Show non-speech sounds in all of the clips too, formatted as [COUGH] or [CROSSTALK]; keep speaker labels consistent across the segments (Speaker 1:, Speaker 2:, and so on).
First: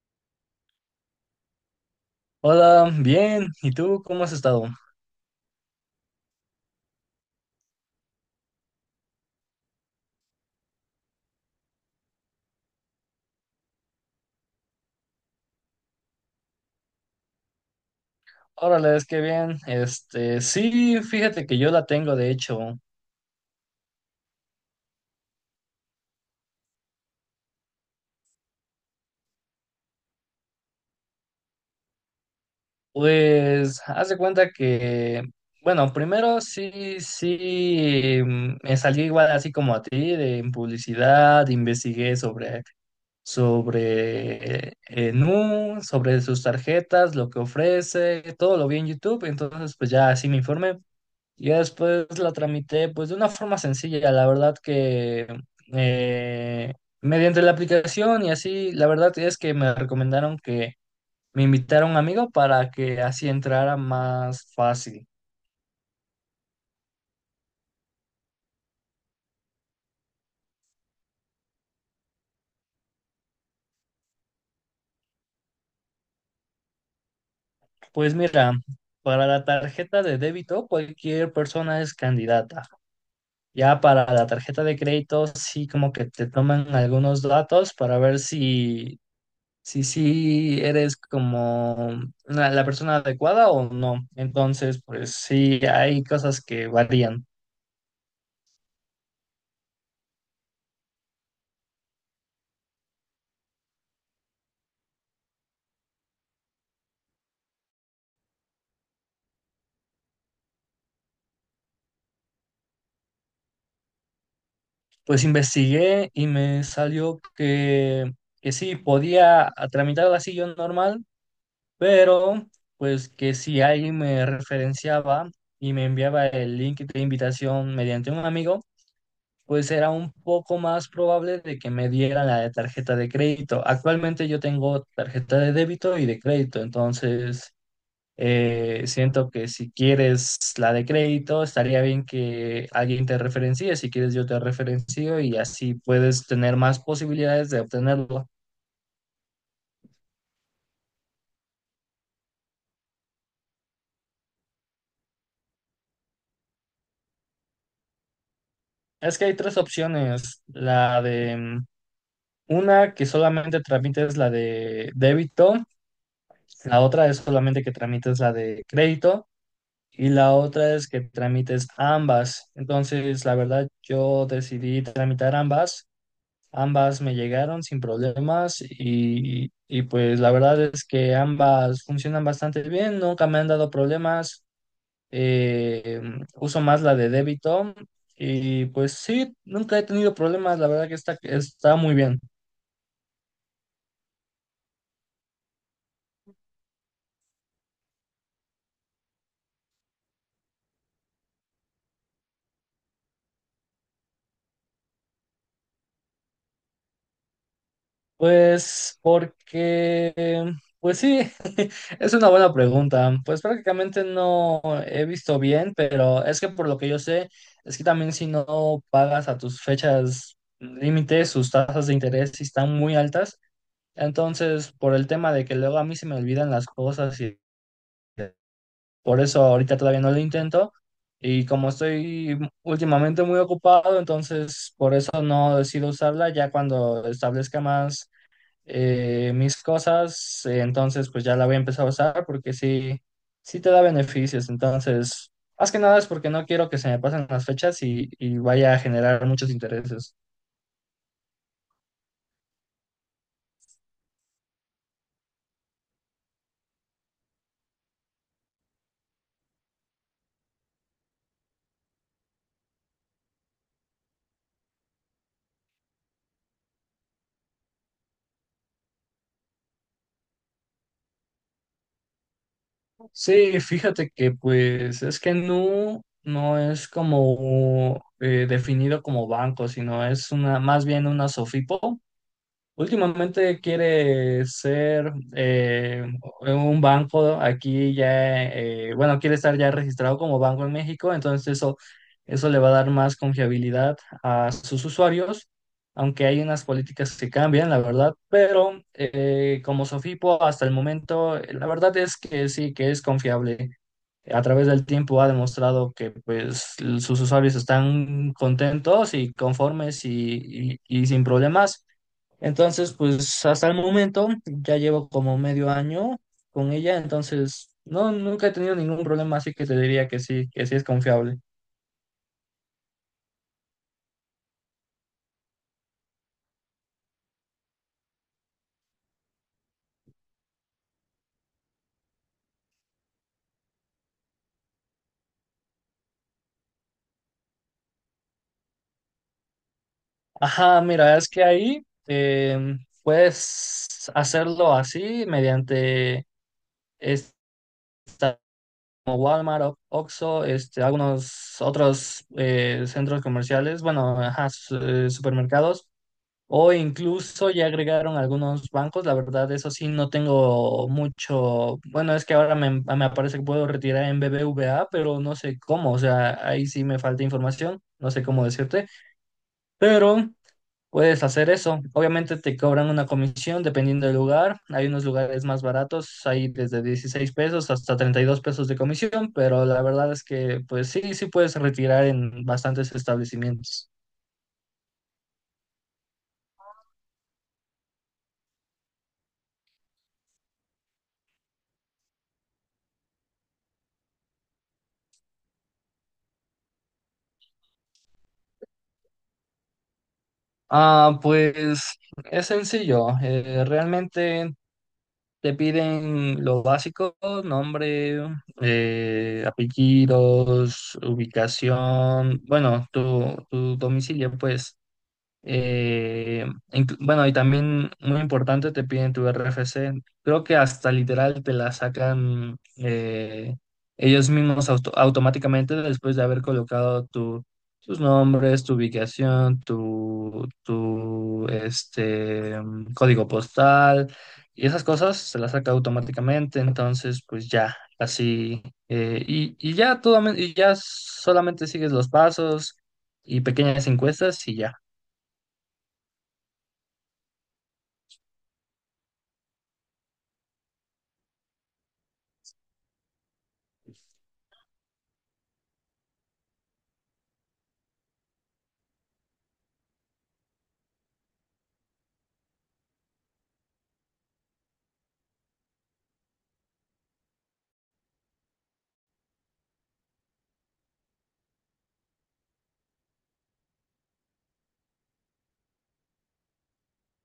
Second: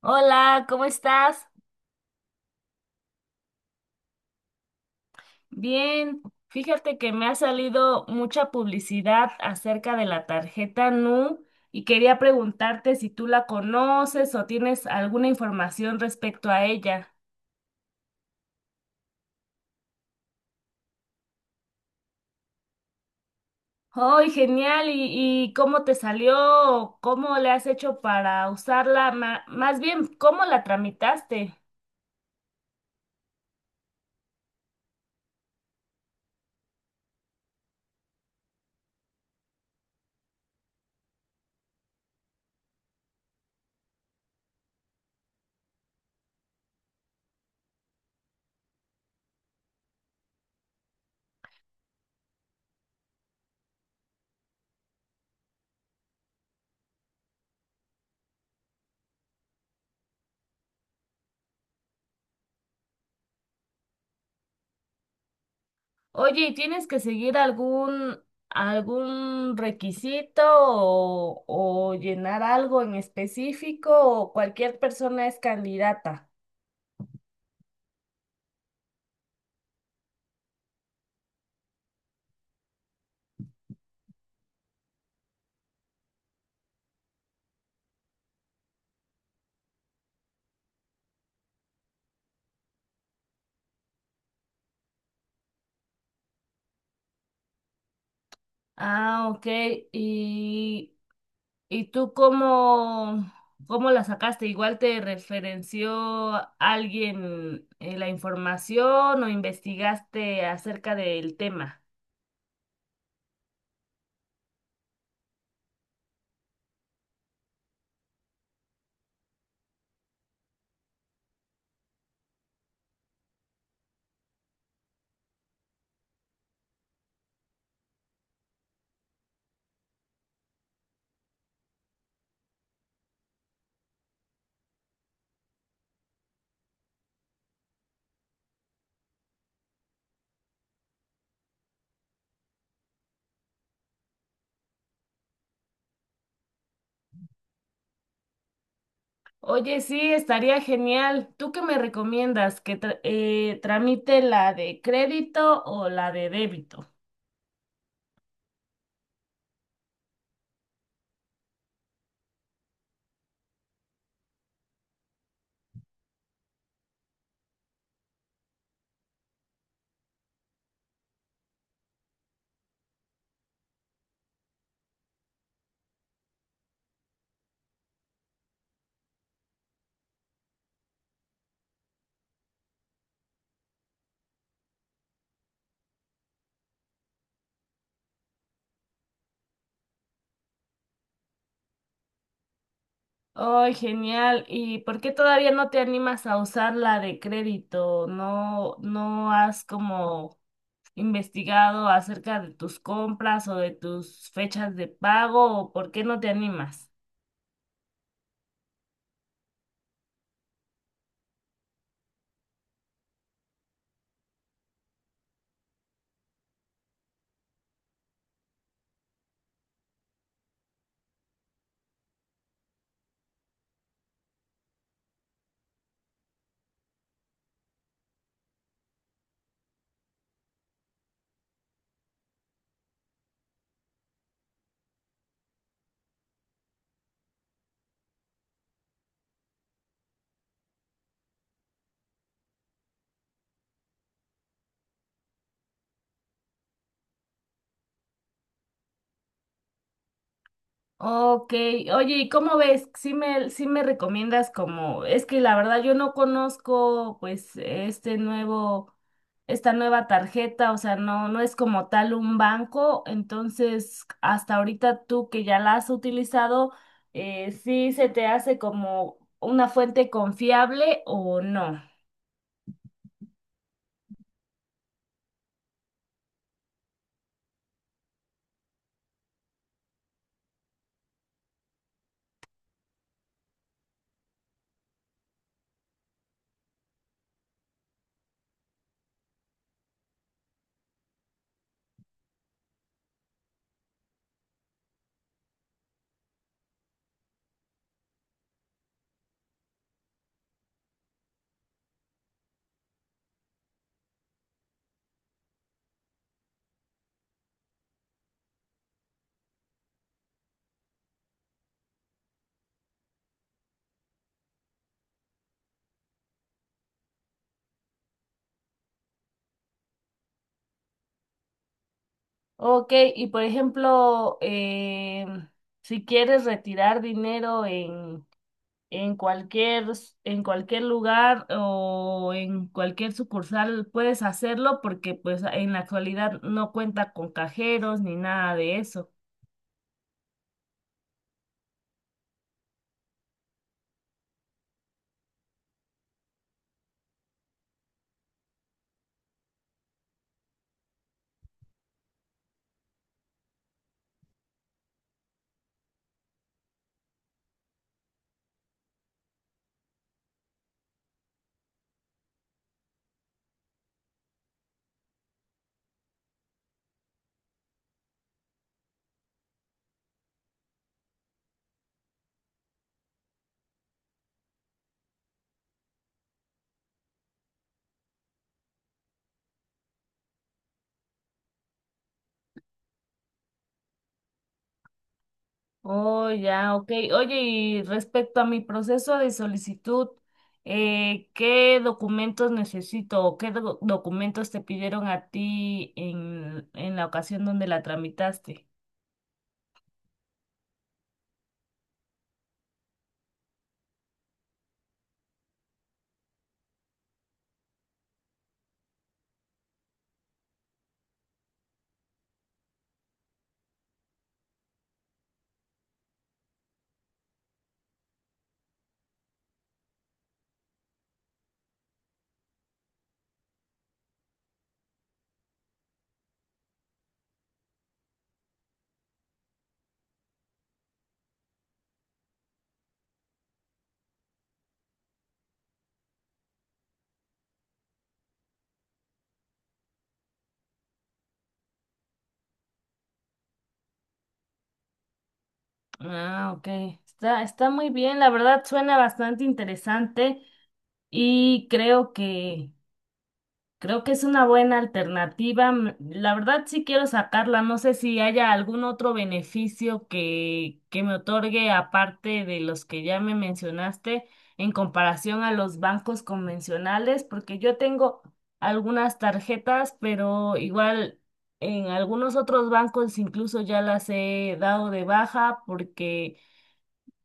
Speaker 1: Hola, ¿cómo estás?
Speaker 2: Hola, bien. ¿Y tú cómo has estado?
Speaker 1: Bien, fíjate que me ha salido mucha publicidad acerca de la tarjeta Nu y quería preguntarte si tú la conoces o tienes alguna información respecto a ella.
Speaker 2: Órale, es que bien. Este, sí, fíjate que yo la tengo, de hecho.
Speaker 1: ¡Ay, genial! ¿Y cómo te salió? ¿Cómo le has hecho para usarla? Más bien, ¿cómo la tramitaste?
Speaker 2: Pues, haz de cuenta que, bueno, primero sí, sí, me salí igual así como a ti, de en publicidad, investigué sobre Nu, sobre sus tarjetas, lo que ofrece, todo lo vi en YouTube, entonces pues ya así me informé. Ya después la tramité pues de una forma sencilla, la verdad que eh, mediante la aplicación y así, la verdad es que me recomendaron que me invitara a un amigo para que así entrara más fácil.
Speaker 1: Oye, ¿y tienes que seguir algún requisito o llenar algo en específico o cualquier persona es candidata?
Speaker 2: Pues mira, para la tarjeta de débito cualquier persona es candidata. Ya para la tarjeta de crédito sí como que te toman algunos datos para ver si sí eres como la persona adecuada o no. Entonces, pues sí, hay cosas que varían.
Speaker 1: Ah, ok. ¿Y, y tú cómo, cómo la sacaste? ¿Igual te referenció alguien la información o investigaste acerca del tema?
Speaker 2: Pues investigué y me salió que sí, podía tramitar la silla normal, pero pues que si alguien me referenciaba y me enviaba el link de invitación mediante un amigo, pues era un poco más probable de que me dieran la de tarjeta de crédito. Actualmente yo tengo tarjeta de débito y de crédito, entonces. Siento que si quieres la de crédito, estaría bien que alguien te referencie. Si quieres, yo te referencio y así puedes tener más posibilidades de obtenerlo.
Speaker 1: Oye, sí, estaría genial. ¿Tú qué me recomiendas? ¿Que tramite la de crédito o la de débito?
Speaker 2: Es que hay tres opciones. La de una que solamente tramites la de débito, la otra es solamente que tramites la de crédito y la otra es que tramites ambas. Entonces, la verdad, yo decidí tramitar ambas. Ambas me llegaron sin problemas y pues la verdad es que ambas funcionan bastante bien, nunca me han dado problemas, eh, uso más la de débito y pues sí, nunca he tenido problemas, la verdad que está muy bien.
Speaker 1: Ay, genial. ¿Y por qué todavía no te animas a usar la de crédito? No has como investigado acerca de tus compras o de tus fechas de pago? ¿O por qué no te animas?
Speaker 2: Pues porque, pues sí, [LAUGHS] es una buena pregunta. Pues prácticamente no he visto bien, pero es que por lo que yo sé, es que también si no pagas a tus fechas límites, sus tasas de interés sí están muy altas. Entonces, por el tema de que luego a mí se me olvidan las cosas y por eso ahorita todavía no lo intento. Y como estoy últimamente muy ocupado, entonces por eso no decido usarla ya cuando establezca más mis cosas, entonces pues ya la voy a empezar a usar porque sí, sí te da beneficios. Entonces, más que nada es porque no quiero que se me pasen las fechas y vaya a generar muchos intereses.
Speaker 1: Ok, oye, ¿y cómo ves? Sí me recomiendas como, es que la verdad yo no conozco pues esta nueva tarjeta, o sea, no es como tal un banco, entonces hasta ahorita tú que ya la has utilizado, ¿sí se te hace como una fuente confiable o no?
Speaker 2: Sí, fíjate que pues es que Nu no es como definido como banco, sino es una, más bien una SOFIPO. Últimamente quiere ser un banco aquí ya, bueno, quiere estar ya registrado como banco en México, entonces eso le va a dar más confiabilidad a sus usuarios, aunque hay unas políticas que cambian, la verdad, pero como Sofipo hasta el momento, la verdad es que sí, que es confiable. A través del tiempo ha demostrado que pues sus usuarios están contentos y conformes y sin problemas. Entonces, pues hasta el momento ya llevo como medio año con ella, entonces no, nunca he tenido ningún problema, así que te diría que sí es confiable.
Speaker 1: Ok, y por ejemplo, si quieres retirar dinero En cualquier, en cualquier lugar o en cualquier sucursal puedes hacerlo porque pues en la actualidad no cuenta con cajeros ni nada de eso.
Speaker 2: Ajá, mira, es que ahí puedes hacerlo así mediante esta como Walmart, o- Oxxo, este, algunos otros centros comerciales, bueno, ajá, supermercados. O incluso ya agregaron algunos bancos, la verdad, eso sí, no tengo mucho. Bueno, es que ahora me aparece que puedo retirar en BBVA, pero no sé cómo, o sea, ahí sí me falta información, no sé cómo decirte, pero puedes hacer eso. Obviamente te cobran una comisión dependiendo del lugar, hay unos lugares más baratos, hay desde $16 hasta $32 de comisión, pero la verdad es que, pues sí, sí puedes retirar en bastantes establecimientos.
Speaker 1: Oh, ya, ok. Oye, y respecto a mi proceso de solicitud, ¿qué documentos necesito o qué documentos te pidieron a ti en la ocasión donde la tramitaste?
Speaker 2: Ah, pues es sencillo. Realmente te piden lo básico, nombre, apellidos, ubicación, bueno, tu domicilio, pues. Eh, bueno, y también muy importante, te piden tu RFC. Creo que hasta literal te la sacan ellos mismos automáticamente después de haber colocado tus nombres, tu ubicación, tu este, código postal y esas cosas se las saca automáticamente. Entonces, pues ya, así. Y ya, todo, y ya solamente sigues los pasos y pequeñas encuestas y ya.
Speaker 1: Ah, ok. Está, está muy bien, la verdad suena bastante interesante. Y creo que Creo que es una buena alternativa. La verdad sí quiero sacarla. No sé si haya algún otro beneficio que me otorgue aparte de los que ya me mencionaste en comparación a los bancos convencionales, porque yo tengo algunas tarjetas, pero igual en algunos otros bancos incluso ya las he dado de baja porque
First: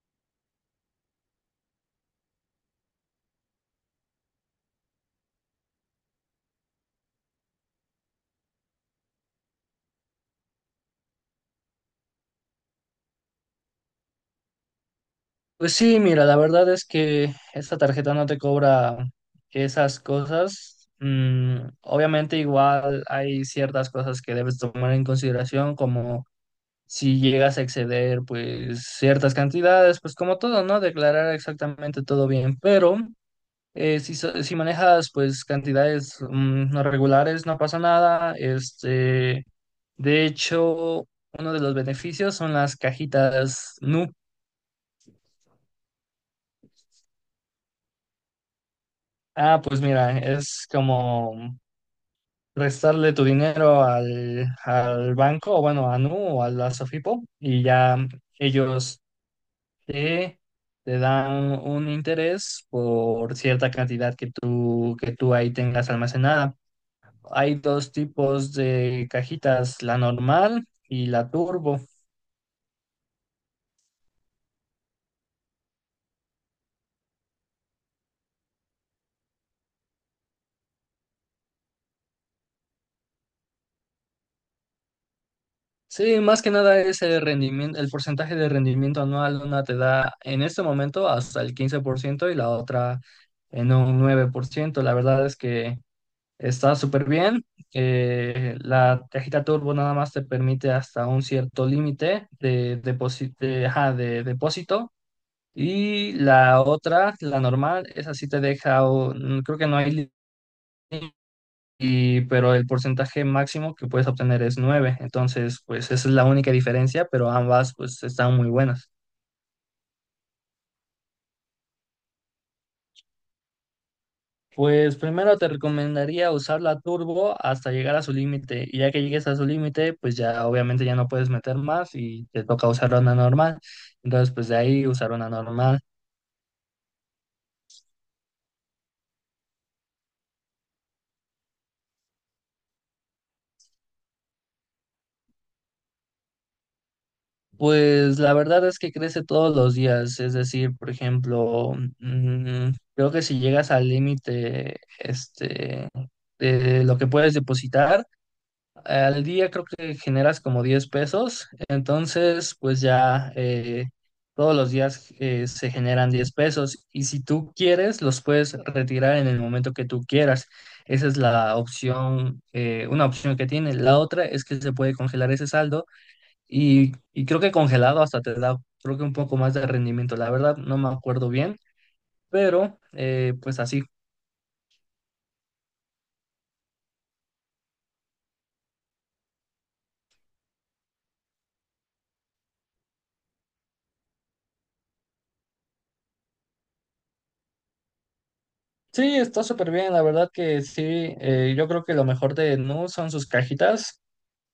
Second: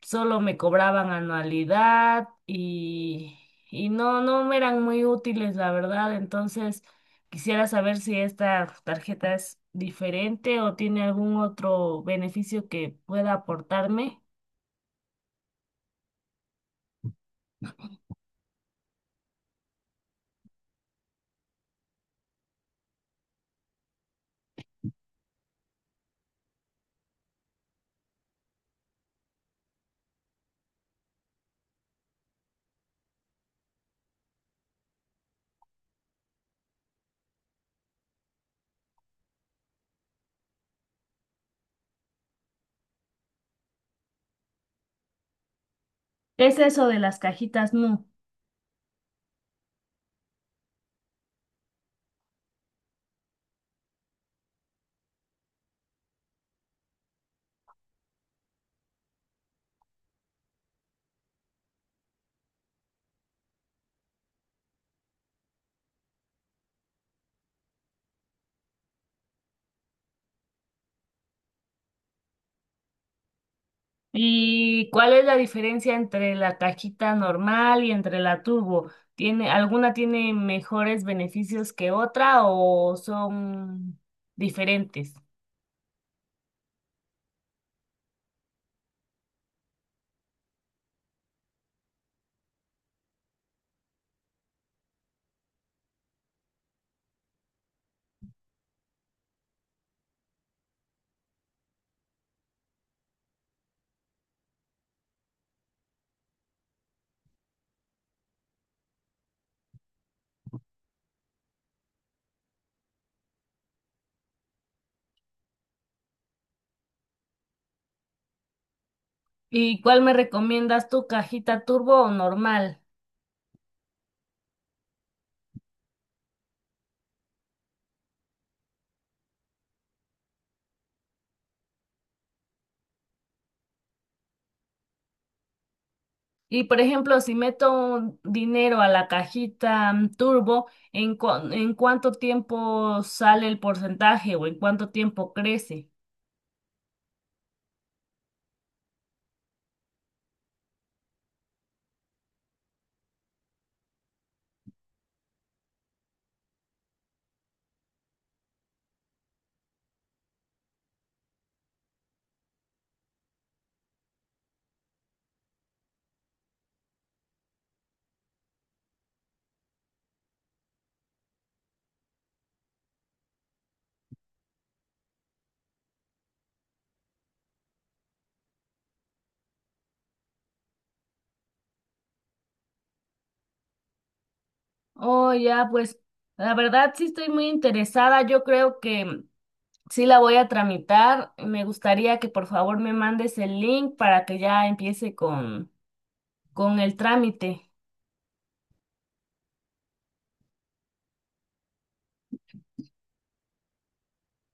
Speaker 1: solo me cobraban anualidad y no me eran muy útiles, la verdad. Entonces, quisiera saber si esta tarjeta es diferente o tiene algún otro beneficio que pueda aportarme.
Speaker 2: Pues sí, mira, la verdad es que esta tarjeta no te cobra esas cosas. Mm, obviamente igual hay ciertas cosas que debes tomar en consideración, como si llegas a exceder pues ciertas cantidades, pues como todo, ¿no? Declarar exactamente todo bien, pero si manejas pues cantidades no regulares, no pasa nada. Este, de hecho, uno de los beneficios son las cajitas Nu.
Speaker 1: ¿Qué es eso de las cajitas Nu?
Speaker 2: Ah, pues mira, es como restarle tu dinero al banco, o bueno, a Nu o a la Sofipo, y ya ellos te, te dan un interés por cierta cantidad que tú ahí tengas almacenada. Hay dos tipos de cajitas, la normal y la turbo.
Speaker 1: ¿Y cuál es la diferencia entre la cajita normal y entre la turbo? ¿Tiene, alguna tiene mejores beneficios que otra o son diferentes?
Speaker 2: Sí, más que nada es el rendimiento, el porcentaje de rendimiento anual, una te da en este momento hasta el 15% y la otra en un 9%. La verdad es que está súper bien. La cajita Turbo nada más te permite hasta un cierto límite ajá, de depósito y la otra, la normal, esa sí te deja, creo que no hay límite y pero el porcentaje máximo que puedes obtener es nueve. Entonces, pues esa es la única diferencia, pero ambas pues están muy buenas.
Speaker 1: ¿Y cuál me recomiendas tú, cajita turbo o normal?
Speaker 2: Pues primero te recomendaría usar la turbo hasta llegar a su límite y ya que llegues a su límite, pues ya obviamente ya no puedes meter más y te toca usar una normal. Entonces, pues de ahí usar una normal.
Speaker 1: Y por ejemplo, si meto un dinero a la cajita turbo, en cuánto tiempo sale el porcentaje o en cuánto tiempo crece?
Speaker 2: Pues la verdad es que crece todos los días, es decir, por ejemplo, mm, creo que si llegas al límite, este, de lo que puedes depositar, al día creo que generas como $10, entonces pues ya todos los días se generan $10 y si tú quieres los puedes retirar en el momento que tú quieras. Esa es la opción, una opción que tiene. La otra es que se puede congelar ese saldo y creo que congelado hasta te da creo que un poco más de rendimiento. La verdad no me acuerdo bien, pero pues así.
Speaker 1: Oh, ya, pues la verdad sí estoy muy interesada. Yo creo que sí la voy a tramitar. Me gustaría que por favor me mandes el link para que ya empiece con el trámite.
Speaker 2: Sí, está súper bien, la verdad que sí, yo creo que lo mejor de Nu son sus cajitas.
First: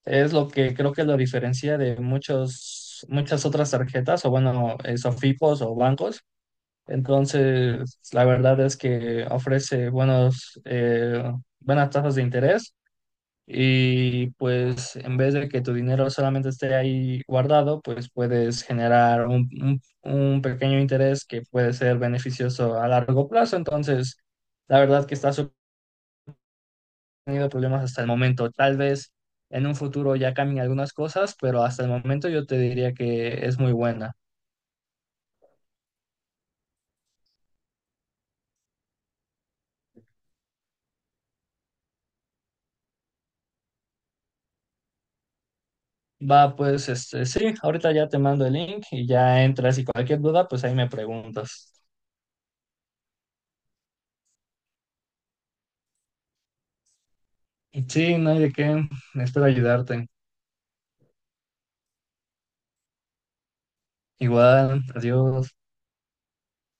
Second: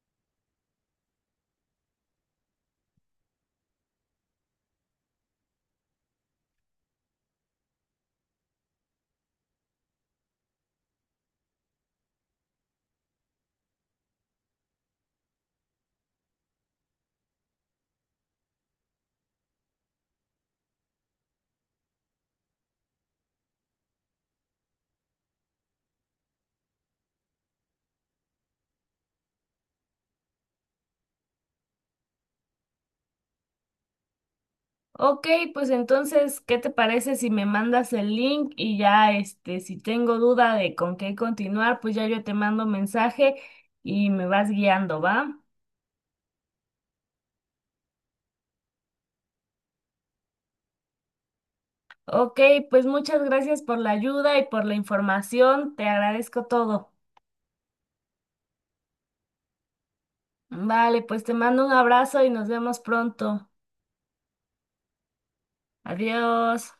Speaker 2: Es lo que creo que lo diferencia de muchas otras tarjetas o bueno, Sofipos o bancos. Entonces, la verdad es que ofrece buenas tasas de interés y pues en vez de que tu dinero solamente esté ahí guardado, pues puedes generar un, un pequeño interés que puede ser beneficioso a largo plazo. Entonces, la verdad que está súper tenido problemas hasta el momento. Tal vez en un futuro ya cambien algunas cosas, pero hasta el momento yo te diría que es muy buena.
Speaker 1: Ok, pues entonces, ¿qué te parece si me mandas el link y ya, este, si tengo duda de con qué continuar, pues ya yo te mando mensaje y me vas guiando, ¿va?
Speaker 2: Va, pues este, sí, ahorita ya te mando el link y ya entras y cualquier duda, pues ahí me preguntas.
Speaker 1: Ok, pues muchas gracias por la ayuda y por la información, te agradezco todo.
Speaker 2: Y sí, no hay de qué, espero ayudarte.
Speaker 1: Vale, pues te mando un abrazo y nos vemos pronto.
Speaker 2: Igual, adiós.
Speaker 1: Adiós.